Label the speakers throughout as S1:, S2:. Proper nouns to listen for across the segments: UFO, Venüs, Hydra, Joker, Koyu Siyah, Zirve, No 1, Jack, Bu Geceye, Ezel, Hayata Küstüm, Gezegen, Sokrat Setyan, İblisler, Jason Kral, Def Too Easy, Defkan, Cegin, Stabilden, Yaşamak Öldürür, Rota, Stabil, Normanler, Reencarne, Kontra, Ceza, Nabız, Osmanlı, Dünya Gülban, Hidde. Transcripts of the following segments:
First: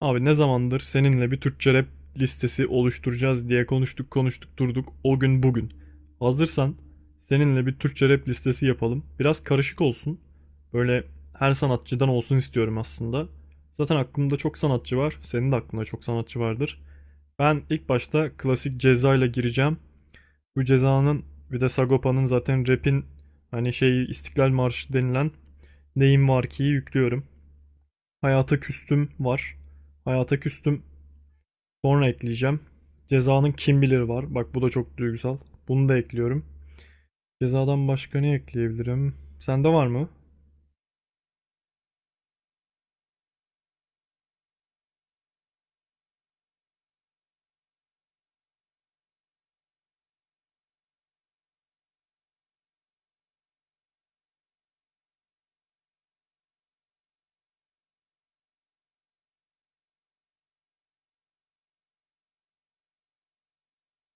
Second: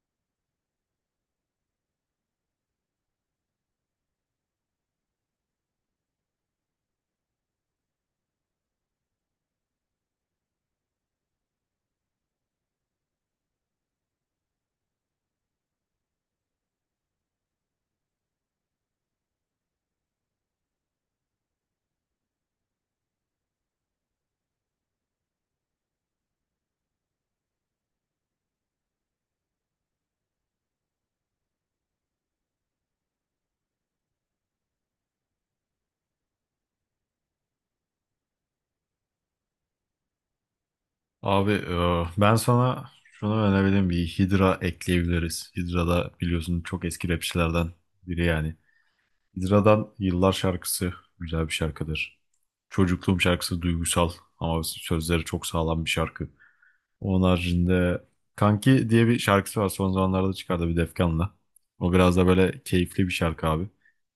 S1: Abi ne zamandır seninle bir Türkçe rap listesi oluşturacağız diye konuştuk konuştuk durduk o gün bugün. Hazırsan seninle bir Türkçe rap listesi yapalım. Biraz karışık olsun. Böyle her sanatçıdan olsun istiyorum aslında. Zaten aklımda çok sanatçı var. Senin de aklında çok sanatçı vardır. Ben ilk başta klasik Ceza ile gireceğim. Bu Ceza'nın bir de Sagopa'nın zaten rap'in hani şey İstiklal Marşı denilen Neyim Var Ki'yi yüklüyorum. Hayata Küstüm var. Hayata Küstüm sonra ekleyeceğim. Cezanın kim bilir var. Bak bu da çok duygusal. Bunu da ekliyorum. Cezadan başka ne ekleyebilirim? Sende var mı?
S2: Abi ben sana şunu önerebilirim. Bir Hydra ekleyebiliriz. Hydra da biliyorsun çok eski rapçilerden biri yani. Hydra'dan Yıllar şarkısı güzel bir şarkıdır. Çocukluğum şarkısı duygusal ama sözleri çok sağlam bir şarkı. Onun haricinde Kanki diye bir şarkısı var. Son zamanlarda çıkardı bir Defkan'la. O biraz da böyle keyifli bir şarkı abi.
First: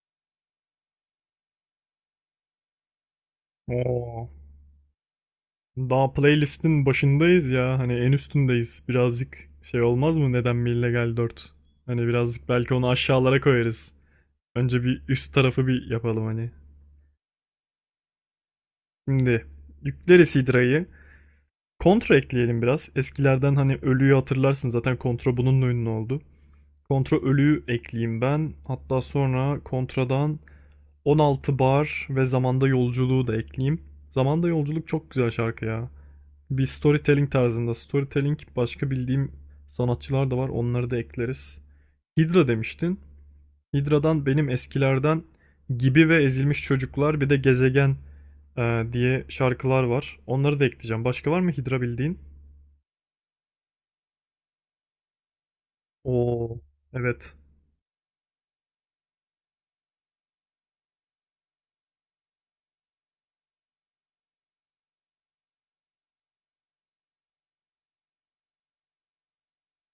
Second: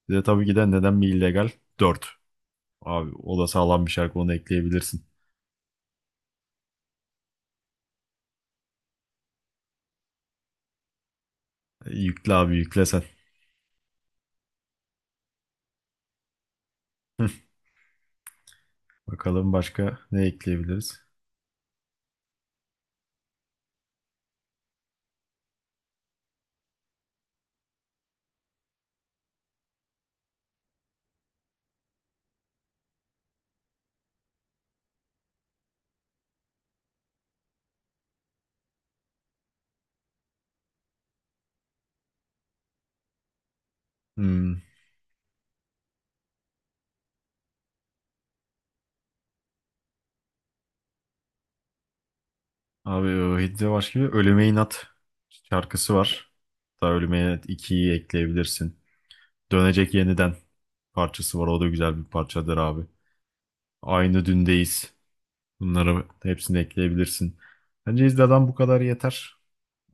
S2: Bir de tabii ki de Neden Mi illegal 4. Abi o da sağlam bir şarkı
S1: Oo.
S2: onu ekleyebilirsin.
S1: Daha playlistin başındayız ya. Hani en üstündeyiz. Birazcık şey olmaz mı? Neden mi illegal 4? Hani
S2: Yükle
S1: birazcık
S2: abi
S1: belki
S2: yükle
S1: onu
S2: sen.
S1: aşağılara koyarız. Önce bir üst tarafı bir yapalım hani. Şimdi
S2: Bakalım başka ne
S1: yükleriz Hydra'yı.
S2: ekleyebiliriz?
S1: Kontra ekleyelim biraz. Eskilerden hani ölüyü hatırlarsın zaten kontra bununla ünlü oldu. Kontra ölü ekleyeyim ben. Hatta sonra kontradan 16 bar ve zamanda yolculuğu da ekleyeyim. Zamanda yolculuk çok güzel şarkı ya. Bir storytelling tarzında. Storytelling başka bildiğim sanatçılar da var. Onları da ekleriz. Hydra demiştin. Hydra'dan benim
S2: Hmm.
S1: eskilerden Gibi ve Ezilmiş Çocuklar bir de Gezegen diye şarkılar var. Onları da ekleyeceğim. Başka var mı Hydra bildiğin?
S2: Abi o Hidde başka bir Ölüme İnat şarkısı var.
S1: Oo,
S2: Hatta Ölüme
S1: evet.
S2: İnat 2'yi ekleyebilirsin. Dönecek Yeniden parçası var. O da güzel bir parçadır abi. Aynı Dündeyiz. Bunları hepsini ekleyebilirsin. Bence Hidda'dan bu kadar yeter.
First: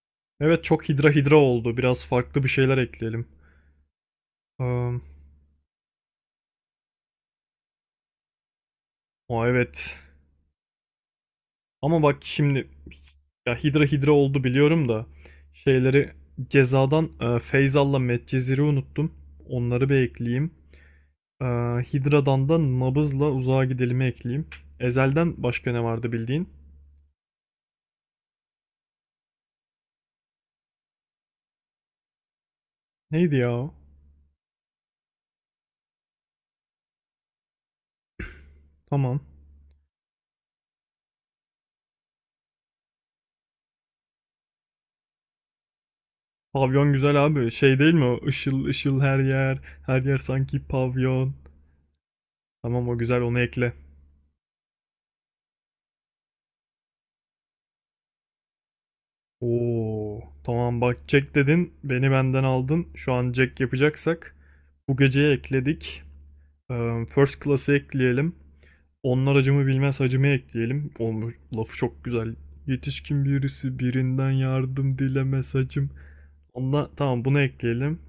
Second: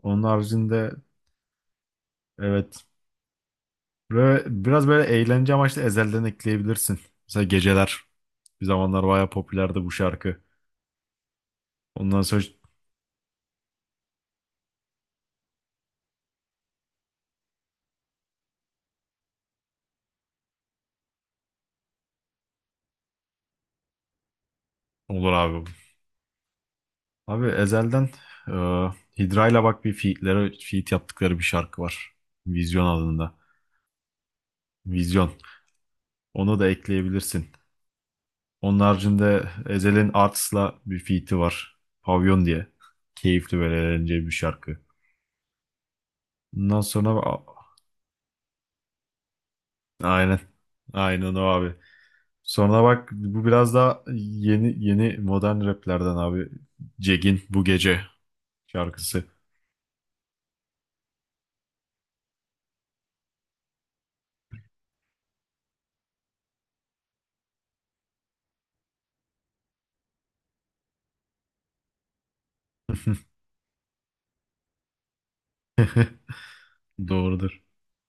S2: Onun
S1: Evet çok
S2: haricinde
S1: Hydra Hydra oldu. Biraz farklı bir şeyler
S2: evet.
S1: ekleyelim.
S2: Böyle, biraz
S1: Eee,
S2: böyle eğlence amaçlı Ezel'den ekleyebilirsin. Mesela Geceler. Bir zamanlar bayağı
S1: O
S2: popülerdi bu
S1: evet.
S2: şarkı.
S1: Ama bak
S2: Ondan sonra
S1: şimdi ya Hidra Hidra oldu biliyorum da şeyleri cezadan Feyzal'la Medcezir'i unuttum. Onları bir ekleyeyim. E, Hidra'dan da Nabız'la Uzağa Gidelim'i ekleyeyim.
S2: olur
S1: Ezel'den
S2: abi.
S1: başka ne vardı bildiğin?
S2: Abi Ezel'den e, Hidra'yla bak bir feat'lere feat yaptıkları bir şarkı var. Vizyon adında.
S1: Neydi ya o?
S2: Vizyon. Onu da ekleyebilirsin. Onun
S1: Tamam.
S2: haricinde Ezel'in Arts'la bir feat'i var. Pavyon diye. Keyifli böyle eğlenceli bir şarkı. Ondan
S1: Pavyon
S2: sonra
S1: güzel abi. Şey değil mi o? Işıl ışıl her yer. Her yer
S2: aynen.
S1: sanki
S2: Aynen
S1: pavyon.
S2: o abi. Sonra
S1: Tamam o
S2: bak
S1: güzel onu
S2: bu
S1: ekle.
S2: biraz daha yeni yeni modern raplerden abi. Cegin Bu Gece şarkısı.
S1: Oo, tamam bak Jack dedin. Beni benden aldın. Şu an Jack yapacaksak bu geceye ekledik. First Class'ı ekleyelim. Onlar acımı bilmez hacımı ekleyelim. Olmuş, lafı çok güzel. Yetişkin birisi birinden yardım dilemez hacım. Onunla, tamam bunu
S2: Doğrudur.
S1: ekleyelim.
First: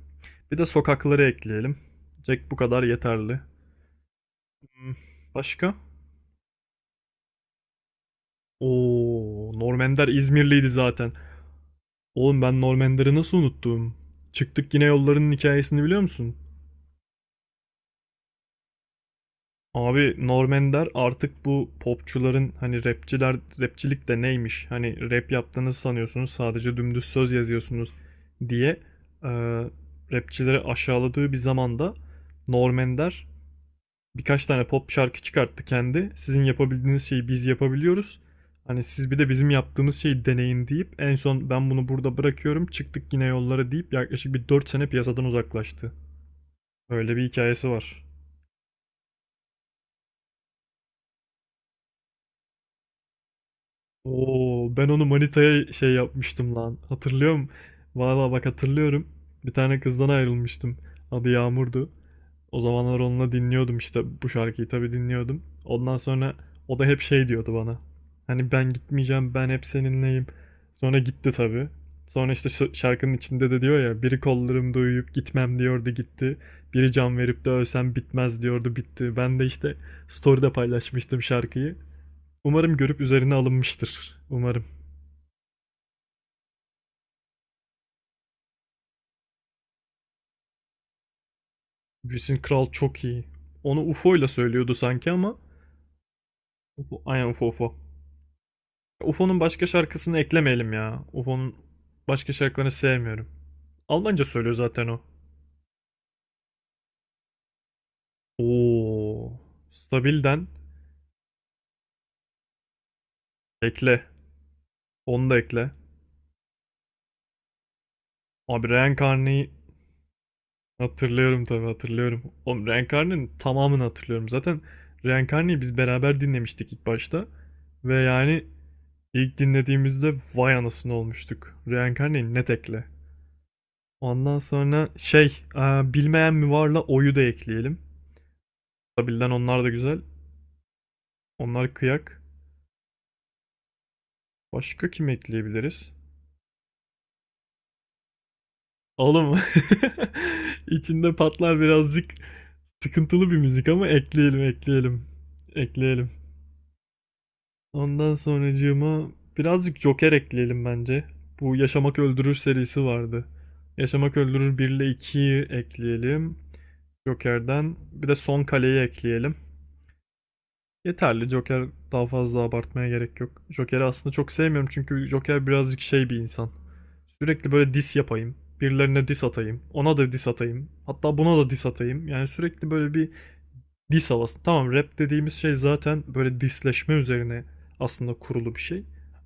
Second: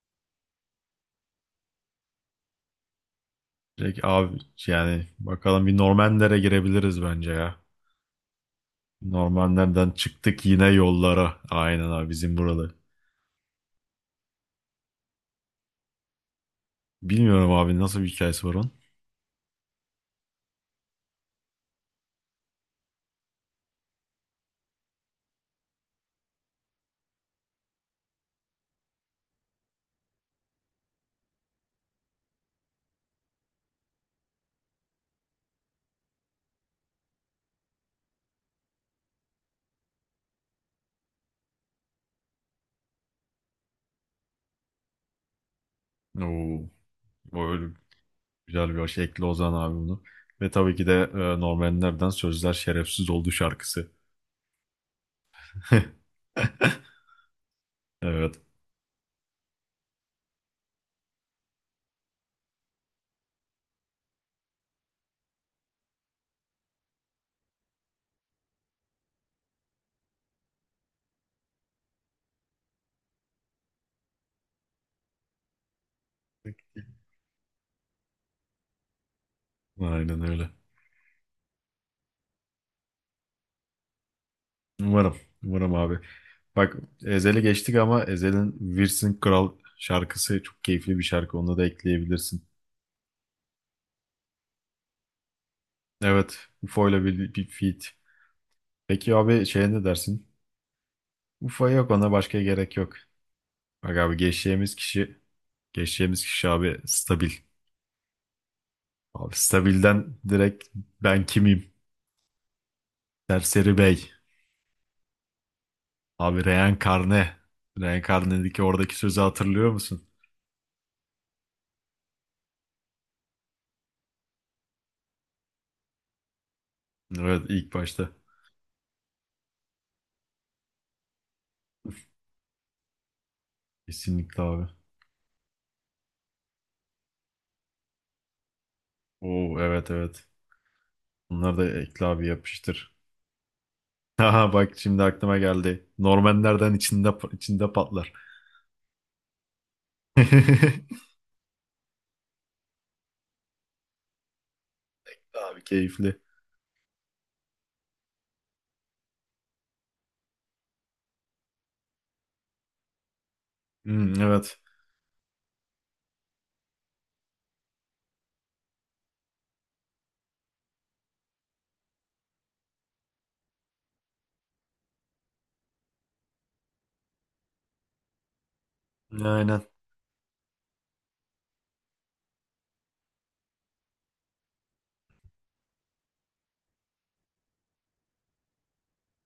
S1: Bir de sokakları ekleyelim. Jack bu kadar yeterli.
S2: Direkt abi
S1: Hmm.
S2: yani bakalım
S1: Başka?
S2: bir Normanler'e girebiliriz bence ya.
S1: Oo.
S2: Normanler'den
S1: Normender
S2: çıktık yine
S1: İzmirliydi zaten.
S2: yollara. Aynen abi bizim
S1: Oğlum ben
S2: buralı.
S1: Normender'i nasıl unuttum? Çıktık yine yollarının hikayesini biliyor musun?
S2: Bilmiyorum abi nasıl bir hikayesi var onun.
S1: Abi Norm Ender artık bu popçuların hani rapçiler rapçilik de neymiş hani rap yaptığınız sanıyorsunuz sadece dümdüz söz yazıyorsunuz diye e, rapçileri aşağıladığı bir zamanda Norm Ender birkaç tane pop şarkı çıkarttı kendi. Sizin yapabildiğiniz şeyi biz yapabiliyoruz. Hani siz bir de bizim yaptığımız şeyi deneyin deyip en son ben bunu burada bırakıyorum çıktık yine yollara deyip yaklaşık bir 4 sene piyasadan uzaklaştı.
S2: Oo,
S1: Öyle bir hikayesi
S2: böyle
S1: var.
S2: güzel bir şey. Ekli Ozan abi bunu. Ve tabii ki de Normanler'den Sözler Şerefsiz Oldu şarkısı.
S1: Oo, ben onu manitaya şey yapmıştım lan. Hatırlıyorum. Valla
S2: Evet.
S1: bak hatırlıyorum. Bir tane kızdan ayrılmıştım. Adı Yağmur'du. O zamanlar onunla dinliyordum işte bu şarkıyı tabii dinliyordum. Ondan sonra o da hep şey diyordu bana. Hani ben gitmeyeceğim, ben hep seninleyim. Sonra gitti tabii. Sonra işte şu şarkının içinde de diyor ya biri kollarımda uyuyup gitmem diyordu gitti. Biri can verip de ölsem bitmez diyordu bitti. Ben de işte
S2: Aynen öyle.
S1: story'de paylaşmıştım şarkıyı. Umarım görüp üzerine alınmıştır. Umarım.
S2: Umarım. Umarım abi. Bak Ezel'i geçtik ama Ezel'in Wirsin Kral şarkısı çok keyifli bir şarkı. Onu da
S1: Jason
S2: ekleyebilirsin.
S1: Kral çok iyi. Onu UFO ile söylüyordu sanki ama.
S2: Evet. UFO
S1: UFO,
S2: ile
S1: aynen
S2: bir
S1: UFO UFO.
S2: feat. Peki
S1: UFO'nun
S2: abi
S1: başka
S2: şeye ne
S1: şarkısını
S2: dersin?
S1: eklemeyelim ya. UFO'nun
S2: UFO yok ona
S1: başka
S2: başka
S1: şarkılarını
S2: gerek yok.
S1: sevmiyorum.
S2: Bak abi
S1: Almanca söylüyor
S2: geçeceğimiz
S1: zaten o.
S2: kişi Geçeceğimiz kişi abi Stabil. Abi
S1: Oo.
S2: Stabil'den
S1: Stabilden
S2: direkt ben kimim? Serseri
S1: ekle.
S2: Bey.
S1: Onu da ekle.
S2: Abi Reenkarne. Reenkarne'deki
S1: Abi
S2: oradaki sözü
S1: Reencarne'yi
S2: hatırlıyor musun?
S1: hatırlıyorum tabii hatırlıyorum. Oğlum Reencarne'nin tamamını hatırlıyorum. Zaten Reencarne'yi biz beraber dinlemiştik ilk başta.
S2: Evet ilk
S1: Ve
S2: başta.
S1: yani İlk dinlediğimizde vay anasını olmuştuk. Reenkarneyi net ekle. Ondan
S2: Kesinlikle abi.
S1: sonra bilmeyen mi varla oyu da ekleyelim. Tabilden
S2: Oo,
S1: onlar da
S2: evet
S1: güzel.
S2: evet. Bunları da
S1: Onlar
S2: ekle
S1: kıyak.
S2: abi yapıştır. Haha bak
S1: Başka
S2: şimdi
S1: kim
S2: aklıma geldi.
S1: ekleyebiliriz?
S2: Normanlerden içinde içinde patlar.
S1: Oğlum içinde patlar birazcık sıkıntılı bir müzik ama ekleyelim ekleyelim.
S2: Abi
S1: Ekleyelim.
S2: keyifli.
S1: Ondan sonracığıma birazcık Joker ekleyelim bence. Bu Yaşamak Öldürür serisi vardı.
S2: Hmm,
S1: Yaşamak
S2: evet.
S1: Öldürür 1 ile 2'yi ekleyelim. Joker'den bir de son kaleyi ekleyelim. Yeterli. Joker daha fazla abartmaya gerek yok. Joker'i aslında çok sevmiyorum çünkü Joker birazcık şey bir insan. Sürekli böyle diss yapayım. Birilerine diss
S2: Aynen.
S1: atayım. Ona da diss atayım. Hatta buna da diss atayım. Yani sürekli böyle bir diss havası. Tamam rap dediğimiz şey zaten böyle dissleşme üzerine aslında kurulu bir şey.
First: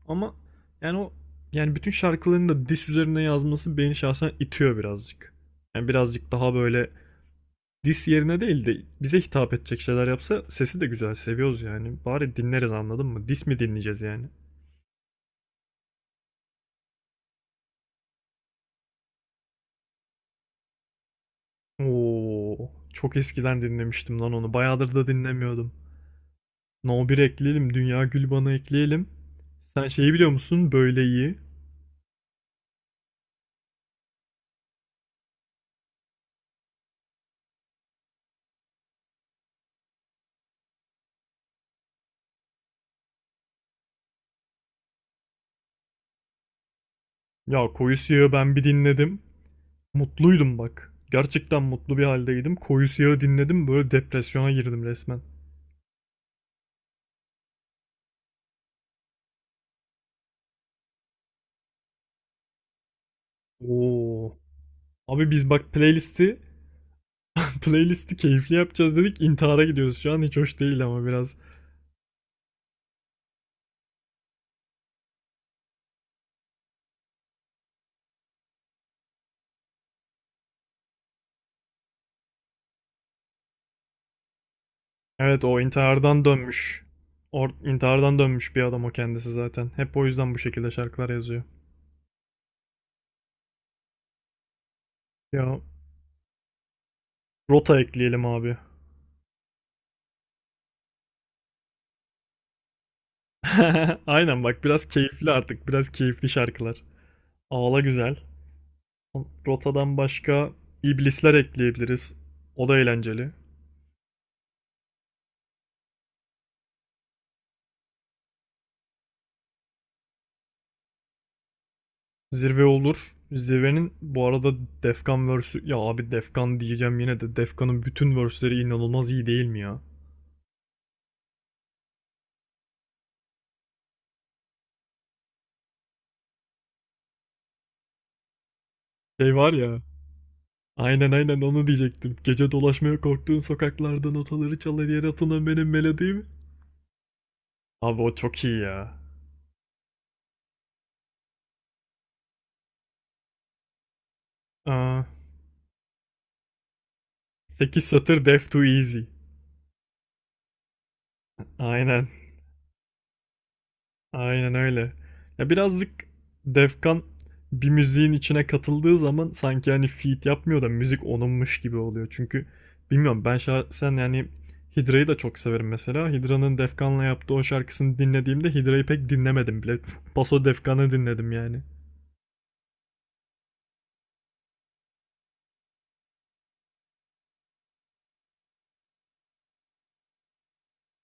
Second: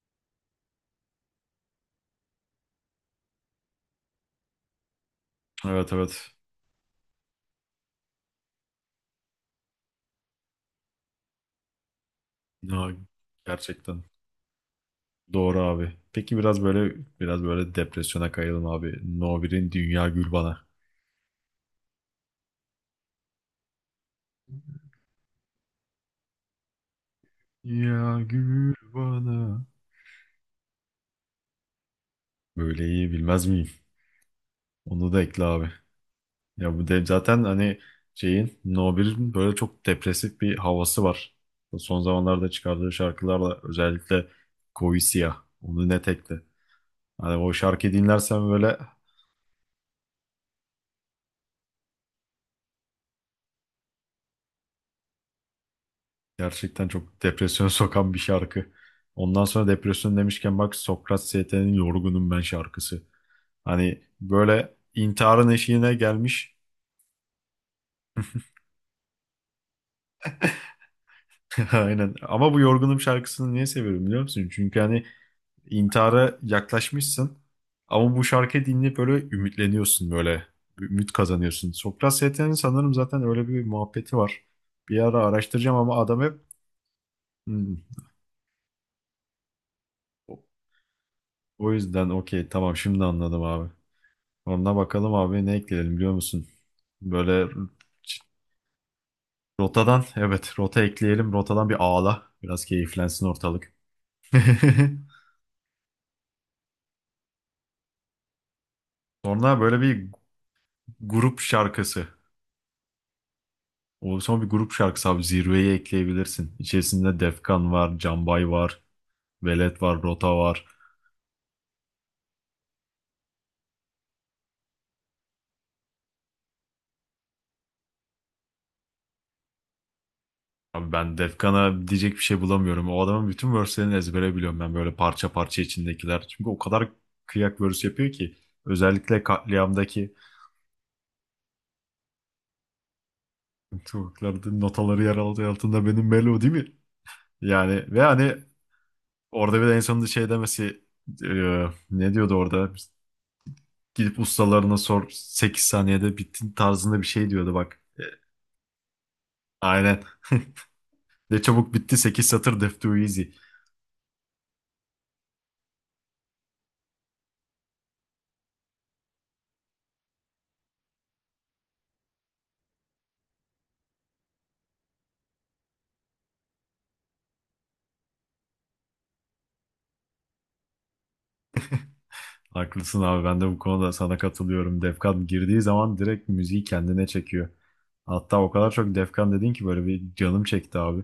S1: Ama yani o yani bütün şarkılarını da diss üzerine yazması beni şahsen itiyor birazcık. Yani
S2: Evet evet.
S1: birazcık daha böyle dis yerine değil de bize hitap edecek şeyler yapsa sesi de güzel seviyoruz yani. Bari dinleriz
S2: Ya,
S1: anladın mı? Dis mi dinleyeceğiz
S2: gerçekten.
S1: yani?
S2: Doğru abi. Peki biraz böyle depresyona kayalım abi. No 1'in Dünya Gül Bana.
S1: Oo, çok eskiden dinlemiştim lan onu. Bayağıdır da dinlemiyordum. No bir ekleyelim, Dünya
S2: Ya
S1: Gülban'ı
S2: gül
S1: ekleyelim.
S2: bana.
S1: Sen şeyi biliyor musun? Böyle iyi.
S2: Böyle iyi bilmez miyim? Onu da ekle abi. Ya zaten hani şeyin No 1'in böyle çok depresif bir havası var. Son zamanlarda çıkardığı şarkılarla özellikle Koyu Siyah. Onu net ekle. Hani o
S1: Ya
S2: şarkıyı
S1: Koyu Siyah'ı
S2: dinlersen
S1: ben bir
S2: böyle
S1: dinledim. Mutluydum bak. Gerçekten mutlu bir haldeydim. Koyu Siyah'ı dinledim böyle depresyona girdim resmen.
S2: gerçekten çok depresyona sokan bir şarkı. Ondan sonra depresyon demişken bak Sokrat ST'nin Yorgunum Ben şarkısı. Hani
S1: Oo.
S2: böyle
S1: Abi
S2: intiharın
S1: biz bak
S2: eşiğine
S1: playlisti
S2: gelmiş.
S1: playlisti keyifli yapacağız dedik. İntihar'a gidiyoruz şu an. Hiç hoş değil ama biraz.
S2: Aynen. Ama bu Yorgunum şarkısını niye seviyorum biliyor musun? Çünkü hani intihara yaklaşmışsın. Ama bu şarkıyı dinleyip böyle ümitleniyorsun böyle. Ümit kazanıyorsun. Sokrat Setyan'ın sanırım zaten öyle bir muhabbeti var. Bir ara
S1: Evet o
S2: araştıracağım ama adam
S1: intihardan
S2: hep.
S1: dönmüş. Or
S2: "Hmm,
S1: intihardan dönmüş bir adam o kendisi zaten. Hep o yüzden bu şekilde şarkılar yazıyor.
S2: O yüzden okey tamam şimdi anladım abi. Onunla bakalım abi ne
S1: Ya
S2: ekleyelim biliyor musun? Böyle
S1: rota ekleyelim abi.
S2: rotadan evet rota ekleyelim. Rotadan bir ağla. Biraz keyiflensin ortalık.
S1: Aynen bak biraz keyifli artık. Biraz keyifli şarkılar. Ağla güzel.
S2: Sonra böyle
S1: Rotadan
S2: bir
S1: başka iblisler
S2: grup şarkısı.
S1: ekleyebiliriz. O da eğlenceli.
S2: O son bir grup şarkısı abi zirveyi ekleyebilirsin. İçerisinde Defkan var, Canbay var, Velet var, Rota var.
S1: Zirve olur. Zirvenin bu arada Defkan verse'ü ya abi Defkan diyeceğim yine de Defkan'ın bütün verse'leri inanılmaz iyi değil mi ya?
S2: Abi ben Defkan'a diyecek bir şey bulamıyorum. O adamın bütün verse'lerini ezbere biliyorum ben böyle parça parça içindekiler. Çünkü o kadar kıyak verse yapıyor ki. Özellikle
S1: Şey var ya.
S2: katliamdaki
S1: Aynen aynen onu diyecektim. Gece dolaşmaya korktuğun sokaklarda
S2: tuvaklarda
S1: notaları çalar
S2: notaları
S1: yere
S2: yer
S1: atılan
S2: aldığı
S1: benim
S2: altında
S1: melodi
S2: benim
S1: mi?
S2: Melo değil mi? Yani ve
S1: Abi o
S2: hani
S1: çok iyi ya.
S2: orada bir de en sonunda şey demesi e, ne diyordu orada? Gidip ustalarına
S1: Aa,
S2: sor 8 saniyede bitti tarzında bir şey diyordu bak.
S1: 8 satır Def Too Easy.
S2: Aynen. Ne çabuk bitti
S1: Aynen.
S2: sekiz satır def too easy.
S1: Aynen öyle. Ya birazcık Defkan bir müziğin içine katıldığı zaman sanki hani feat yapmıyor da müzik onunmuş gibi oluyor. Çünkü bilmiyorum ben şahsen yani Hydra'yı da çok severim mesela. Hydra'nın Defkan'la yaptığı o şarkısını dinlediğimde Hydra'yı pek dinlemedim bile. Paso Defkan'ı dinledim yani.
S2: Haklısın abi ben de bu konuda sana katılıyorum. Defkan girdiği zaman direkt müziği kendine çekiyor. Hatta o kadar çok Defkan dedin ki böyle bir canım çekti abi.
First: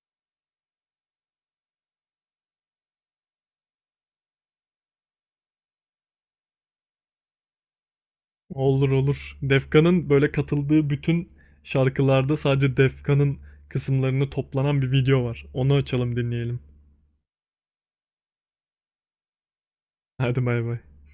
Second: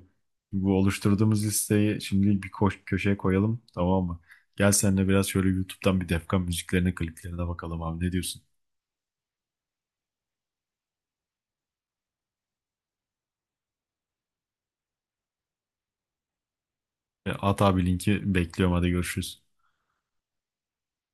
S2: Bu oluşturduğumuz listeyi şimdi bir koş köşeye koyalım tamam mı? Gel seninle biraz şöyle YouTube'dan bir Defkan müziklerine kliplerine bakalım abi ne diyorsun?
S1: Olur olur. Defkan'ın böyle katıldığı bütün şarkılarda sadece Defkan'ın kısımlarını toplanan bir video var. Onu açalım dinleyelim.
S2: At abi linki bekliyorum hadi görüşürüz.
S1: Hadi bay bay.